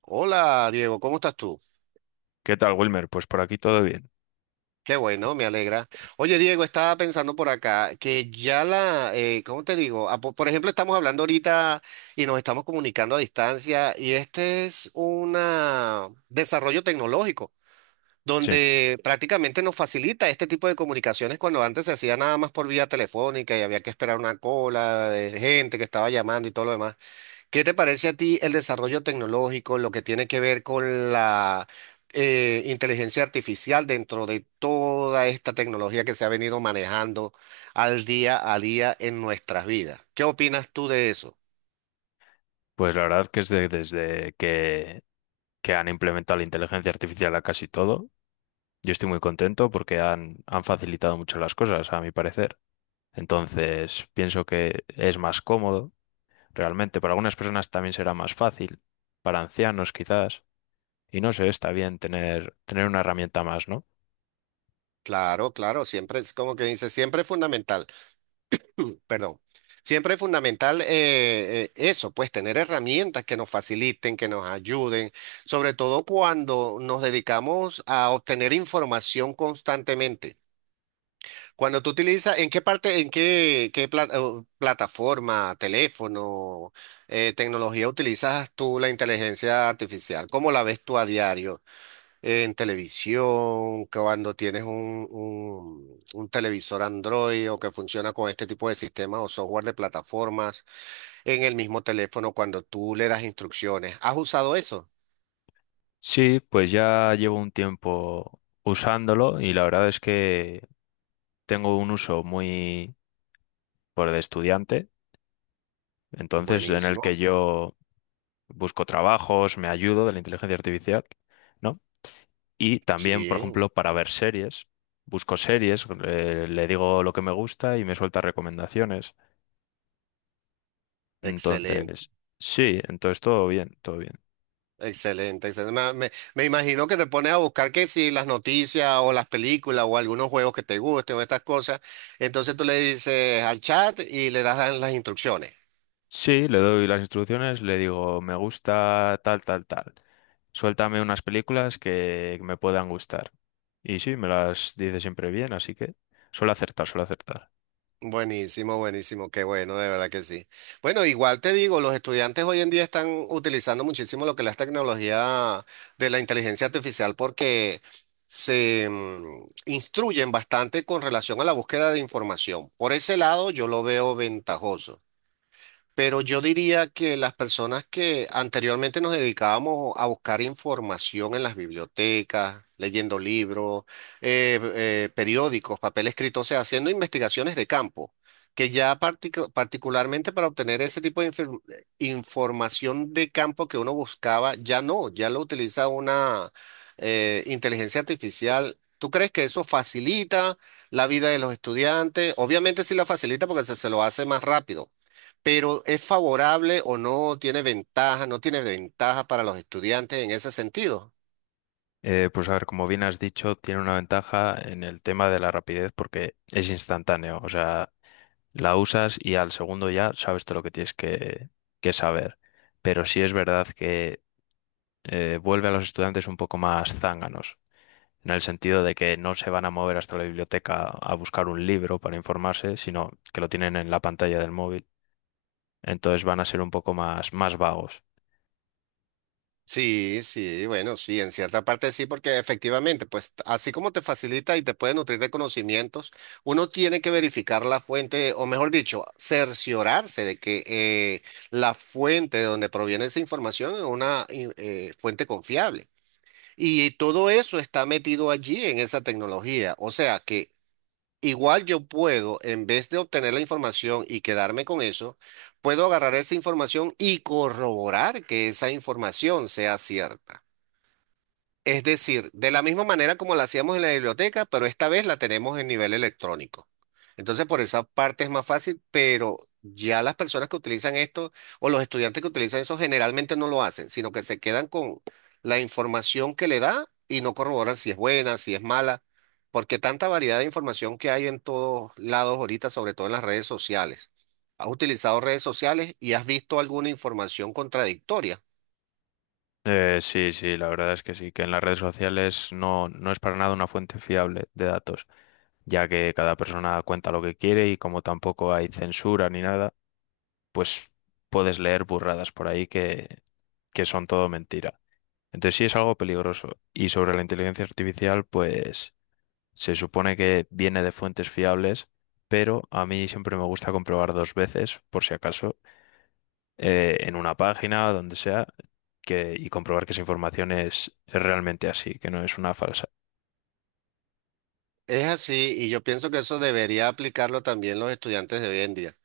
Hola Diego, ¿cómo estás tú? ¿Qué tal, Wilmer? Pues por aquí todo bien. Qué bueno, me alegra. Oye Diego, estaba pensando por acá que ya la, ¿cómo te digo? Ah, por ejemplo, estamos hablando ahorita y nos estamos comunicando a distancia y este es un desarrollo tecnológico Sí, donde prácticamente nos facilita este tipo de comunicaciones cuando antes se hacía nada más por vía telefónica y había que esperar una cola de gente que estaba llamando y todo lo demás. ¿Qué te parece a ti el desarrollo tecnológico, lo que tiene que ver con la inteligencia artificial dentro de toda esta tecnología que se ha venido manejando al día a día en nuestras vidas? ¿Qué opinas tú de eso? pues la verdad que es desde que han implementado la inteligencia artificial a casi todo, yo estoy muy contento porque han facilitado mucho las cosas, a mi parecer. Entonces, pienso que es más cómodo, realmente. Para algunas personas también será más fácil, para ancianos quizás. Y no sé, está bien tener una herramienta más, ¿no? Claro, claro, siempre es como que dice, siempre es fundamental, perdón, siempre es fundamental eso, pues tener herramientas que nos faciliten, que nos ayuden, sobre todo cuando nos dedicamos a obtener información constantemente. Cuando tú utilizas, ¿en qué parte, en qué, qué o plataforma, teléfono, tecnología utilizas tú la inteligencia artificial? ¿Cómo la ves tú a diario? ¿En televisión? ¿Cuando tienes un televisor Android o que funciona con este tipo de sistemas o software de plataformas? ¿En el mismo teléfono cuando tú le das instrucciones? ¿Has usado eso? Sí, pues ya llevo un tiempo usándolo y la verdad es que tengo un uso muy por de estudiante, entonces en el que Buenísimo. yo busco trabajos, me ayudo de la inteligencia artificial, ¿no? Y también, por Sí, ejemplo, para ver series, busco series, le digo lo que me gusta y me suelta recomendaciones. excelente. Entonces, sí, entonces todo bien, todo bien. Excelente, excelente. Me imagino que te pones a buscar que si las noticias o las películas o algunos juegos que te gusten o estas cosas, entonces tú le dices al chat y le das las instrucciones. Sí, le doy las instrucciones, le digo, me gusta tal, tal, tal. Suéltame unas películas que me puedan gustar. Y sí, me las dice siempre bien, así que suele acertar, suele acertar. Buenísimo, buenísimo, qué bueno, de verdad que sí. Bueno, igual te digo, los estudiantes hoy en día están utilizando muchísimo lo que es la tecnología de la inteligencia artificial porque se instruyen bastante con relación a la búsqueda de información. Por ese lado, yo lo veo ventajoso. Pero yo diría que las personas que anteriormente nos dedicábamos a buscar información en las bibliotecas, leyendo libros, periódicos, papel escrito, o sea, haciendo investigaciones de campo, que ya particularmente para obtener ese tipo de información de campo que uno buscaba, ya no, ya lo utiliza una inteligencia artificial. ¿Tú crees que eso facilita la vida de los estudiantes? Obviamente sí la facilita porque se lo hace más rápido. Pero ¿es favorable o no tiene ventaja, no tiene ventaja para los estudiantes en ese sentido? Pues a ver, como bien has dicho, tiene una ventaja en el tema de la rapidez porque es instantáneo. O sea, la usas y al segundo ya sabes todo lo que tienes que, saber. Pero sí es verdad que vuelve a los estudiantes un poco más zánganos, en el sentido de que no se van a mover hasta la biblioteca a buscar un libro para informarse, sino que lo tienen en la pantalla del móvil. Entonces van a ser un poco más, más vagos. Sí, sí, bueno, sí, en cierta parte sí, porque efectivamente, pues así como te facilita y te puede nutrir de conocimientos, uno tiene que verificar la fuente, o mejor dicho, cerciorarse de que la fuente de donde proviene esa información es una fuente confiable. Y todo eso está metido allí en esa tecnología. O sea que igual yo puedo, en vez de obtener la información y quedarme con eso, puedo agarrar esa información y corroborar que esa información sea cierta. Es decir, de la misma manera como la hacíamos en la biblioteca, pero esta vez la tenemos en nivel electrónico. Entonces, por esa parte es más fácil, pero ya las personas que utilizan esto o los estudiantes que utilizan eso generalmente no lo hacen, sino que se quedan con la información que le da y no corroboran si es buena, si es mala, porque tanta variedad de información que hay en todos lados ahorita, sobre todo en las redes sociales. ¿Has utilizado redes sociales y has visto alguna información contradictoria? Sí, sí, la verdad es que sí, que en las redes sociales no, no es para nada una fuente fiable de datos, ya que cada persona cuenta lo que quiere y como tampoco hay censura ni nada, pues puedes leer burradas por ahí que, son todo mentira. Entonces sí es algo peligroso. Y sobre la inteligencia artificial, pues se supone que viene de fuentes fiables, pero a mí siempre me gusta comprobar dos veces, por si acaso en una página, donde sea, que, y comprobar que esa información es realmente así, que no es una falsa. Es así, y yo pienso que eso debería aplicarlo también los estudiantes de hoy en día,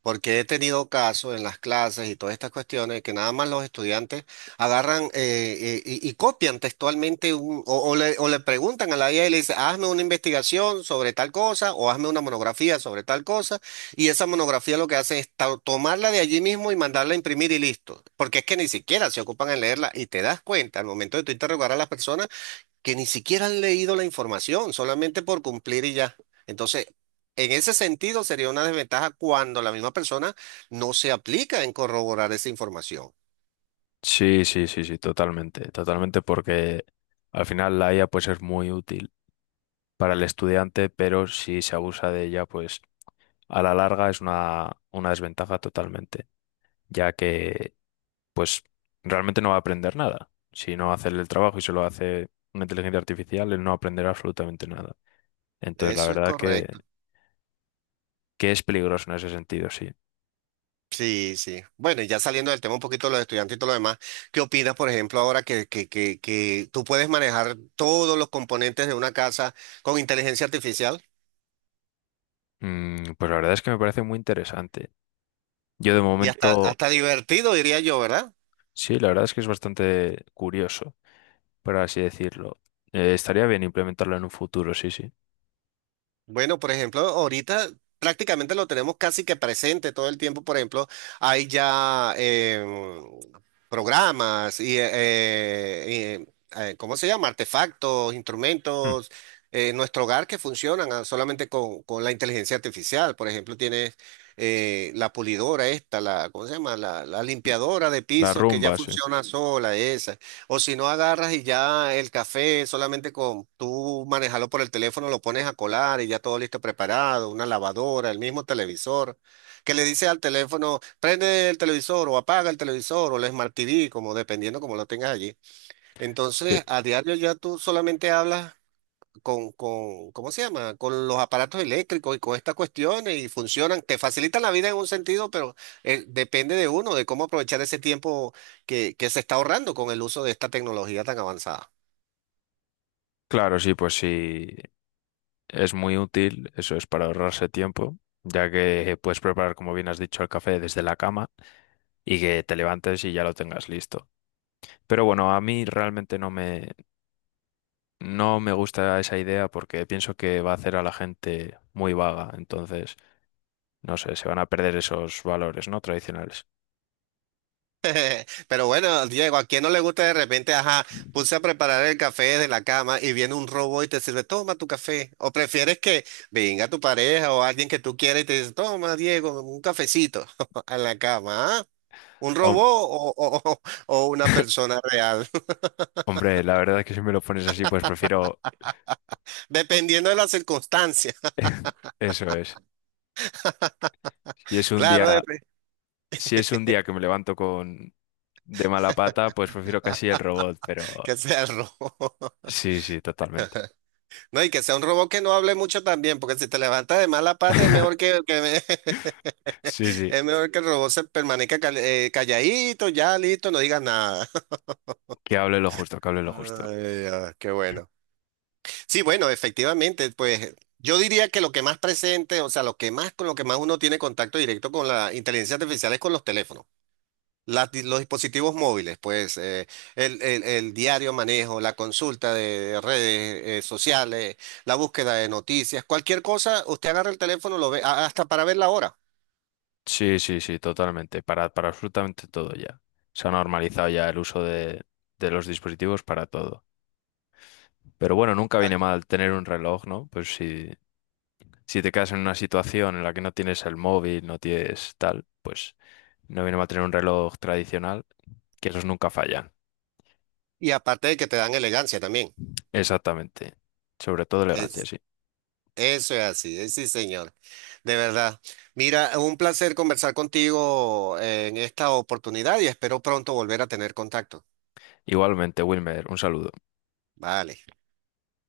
porque he tenido casos en las clases y todas estas cuestiones que nada más los estudiantes agarran y copian textualmente o, o le preguntan a la IA y le dicen, hazme una investigación sobre tal cosa o hazme una monografía sobre tal cosa, y esa monografía lo que hace es tomarla de allí mismo y mandarla a imprimir y listo, porque es que ni siquiera se ocupan en leerla y te das cuenta al momento de tú interrogar a las personas que ni siquiera han leído la información, solamente por cumplir y ya. Entonces, en ese sentido sería una desventaja cuando la misma persona no se aplica en corroborar esa información. Sí, sí, sí, sí, totalmente, totalmente, porque al final la IA pues es muy útil para el estudiante, pero si se abusa de ella, pues a la larga es una, desventaja totalmente, ya que pues realmente no va a aprender nada. Si no hace el trabajo y se lo hace una inteligencia artificial, él no aprenderá absolutamente nada. Entonces, la Eso es verdad que, correcto. que es peligroso en ese sentido, sí. Sí, sí. Bueno, y ya saliendo del tema un poquito de los estudiantes y todo lo demás, ¿qué opinas, por ejemplo, ahora que tú puedes manejar todos los componentes de una casa con inteligencia artificial? Pues la verdad es que me parece muy interesante. Yo de Y hasta, momento, hasta divertido, diría yo, ¿verdad? sí, la verdad es que es bastante curioso, por así decirlo. Estaría bien implementarlo en un futuro, sí, sí. Bueno, por ejemplo, ahorita prácticamente lo tenemos casi que presente todo el tiempo. Por ejemplo, hay ya programas y, ¿cómo se llama? Artefactos, Mm, instrumentos en nuestro hogar que funcionan solamente con la inteligencia artificial. Por ejemplo, tienes la pulidora esta, la, ¿cómo se llama? La limpiadora de La pisos que ya rumba, sí. funciona sola, esa. O si no agarras y ya el café solamente con tú manejarlo por el teléfono, lo pones a colar y ya todo listo preparado, una lavadora, el mismo televisor, que le dice al teléfono, prende el televisor o apaga el televisor o el Smart TV, como dependiendo como lo tengas allí. Sí. Entonces, a diario ya tú solamente hablas ¿cómo se llama? Con los aparatos eléctricos y con estas cuestiones y funcionan, te facilitan la vida en un sentido, pero depende de uno, de cómo aprovechar ese tiempo que se está ahorrando con el uso de esta tecnología tan avanzada. Claro, sí, pues sí, es muy útil, eso es para ahorrarse tiempo, ya que puedes preparar, como bien has dicho, el café desde la cama y que te levantes y ya lo tengas listo. Pero bueno, a mí realmente no me gusta esa idea porque pienso que va a hacer a la gente muy vaga, entonces... No sé, se van a perder esos valores, ¿no? Tradicionales. Pero bueno, Diego, a quien no le gusta de repente, ajá, puse a preparar el café desde la cama y viene un robot y te sirve, toma tu café. O prefieres que venga tu pareja o alguien que tú quieras y te dice, toma, Diego, un cafecito en la cama, ¿ah? ¿Un robot Hom- o, o una persona real? Hombre, la verdad es que si me lo pones así, pues prefiero Dependiendo de las circunstancias. eso es. Si es un Claro, día, dep- si es un día que me levanto con de mala pata, pues prefiero casi el robot, pero que sea el robo. sí, sí, totalmente. No, y que sea un robot que no hable mucho también, porque si te levantas de mala pata, es mejor que me- Sí, sí, es mejor que el robot se permanezca calladito, ya listo, no digas nada. que hable lo justo, que hable lo justo. Ay, ah, qué bueno. Sí, bueno, efectivamente, pues yo diría que lo que más presente, o sea, lo que más con lo que más uno tiene contacto directo con la inteligencia artificial es con los teléfonos. Las los dispositivos móviles, pues el diario manejo, la consulta de redes sociales, la búsqueda de noticias, cualquier cosa, usted agarra el teléfono, lo ve hasta para ver la hora. Sí, sí, sí, totalmente. Para absolutamente todo ya. Se ha normalizado ya el uso de los dispositivos para todo. Pero bueno, nunca viene mal tener un reloj, ¿no? Pues sí, si te quedas en una situación en la que no tienes el móvil, no tienes tal, pues no viene mal tener un reloj tradicional, que esos nunca fallan. Y aparte de que te dan elegancia también. Exactamente. Sobre todo elegancia, Es, sí. eso es así, sí, señor. De verdad. Mira, un placer conversar contigo en esta oportunidad y espero pronto volver a tener contacto. Igualmente, Wilmer, un saludo. Vale.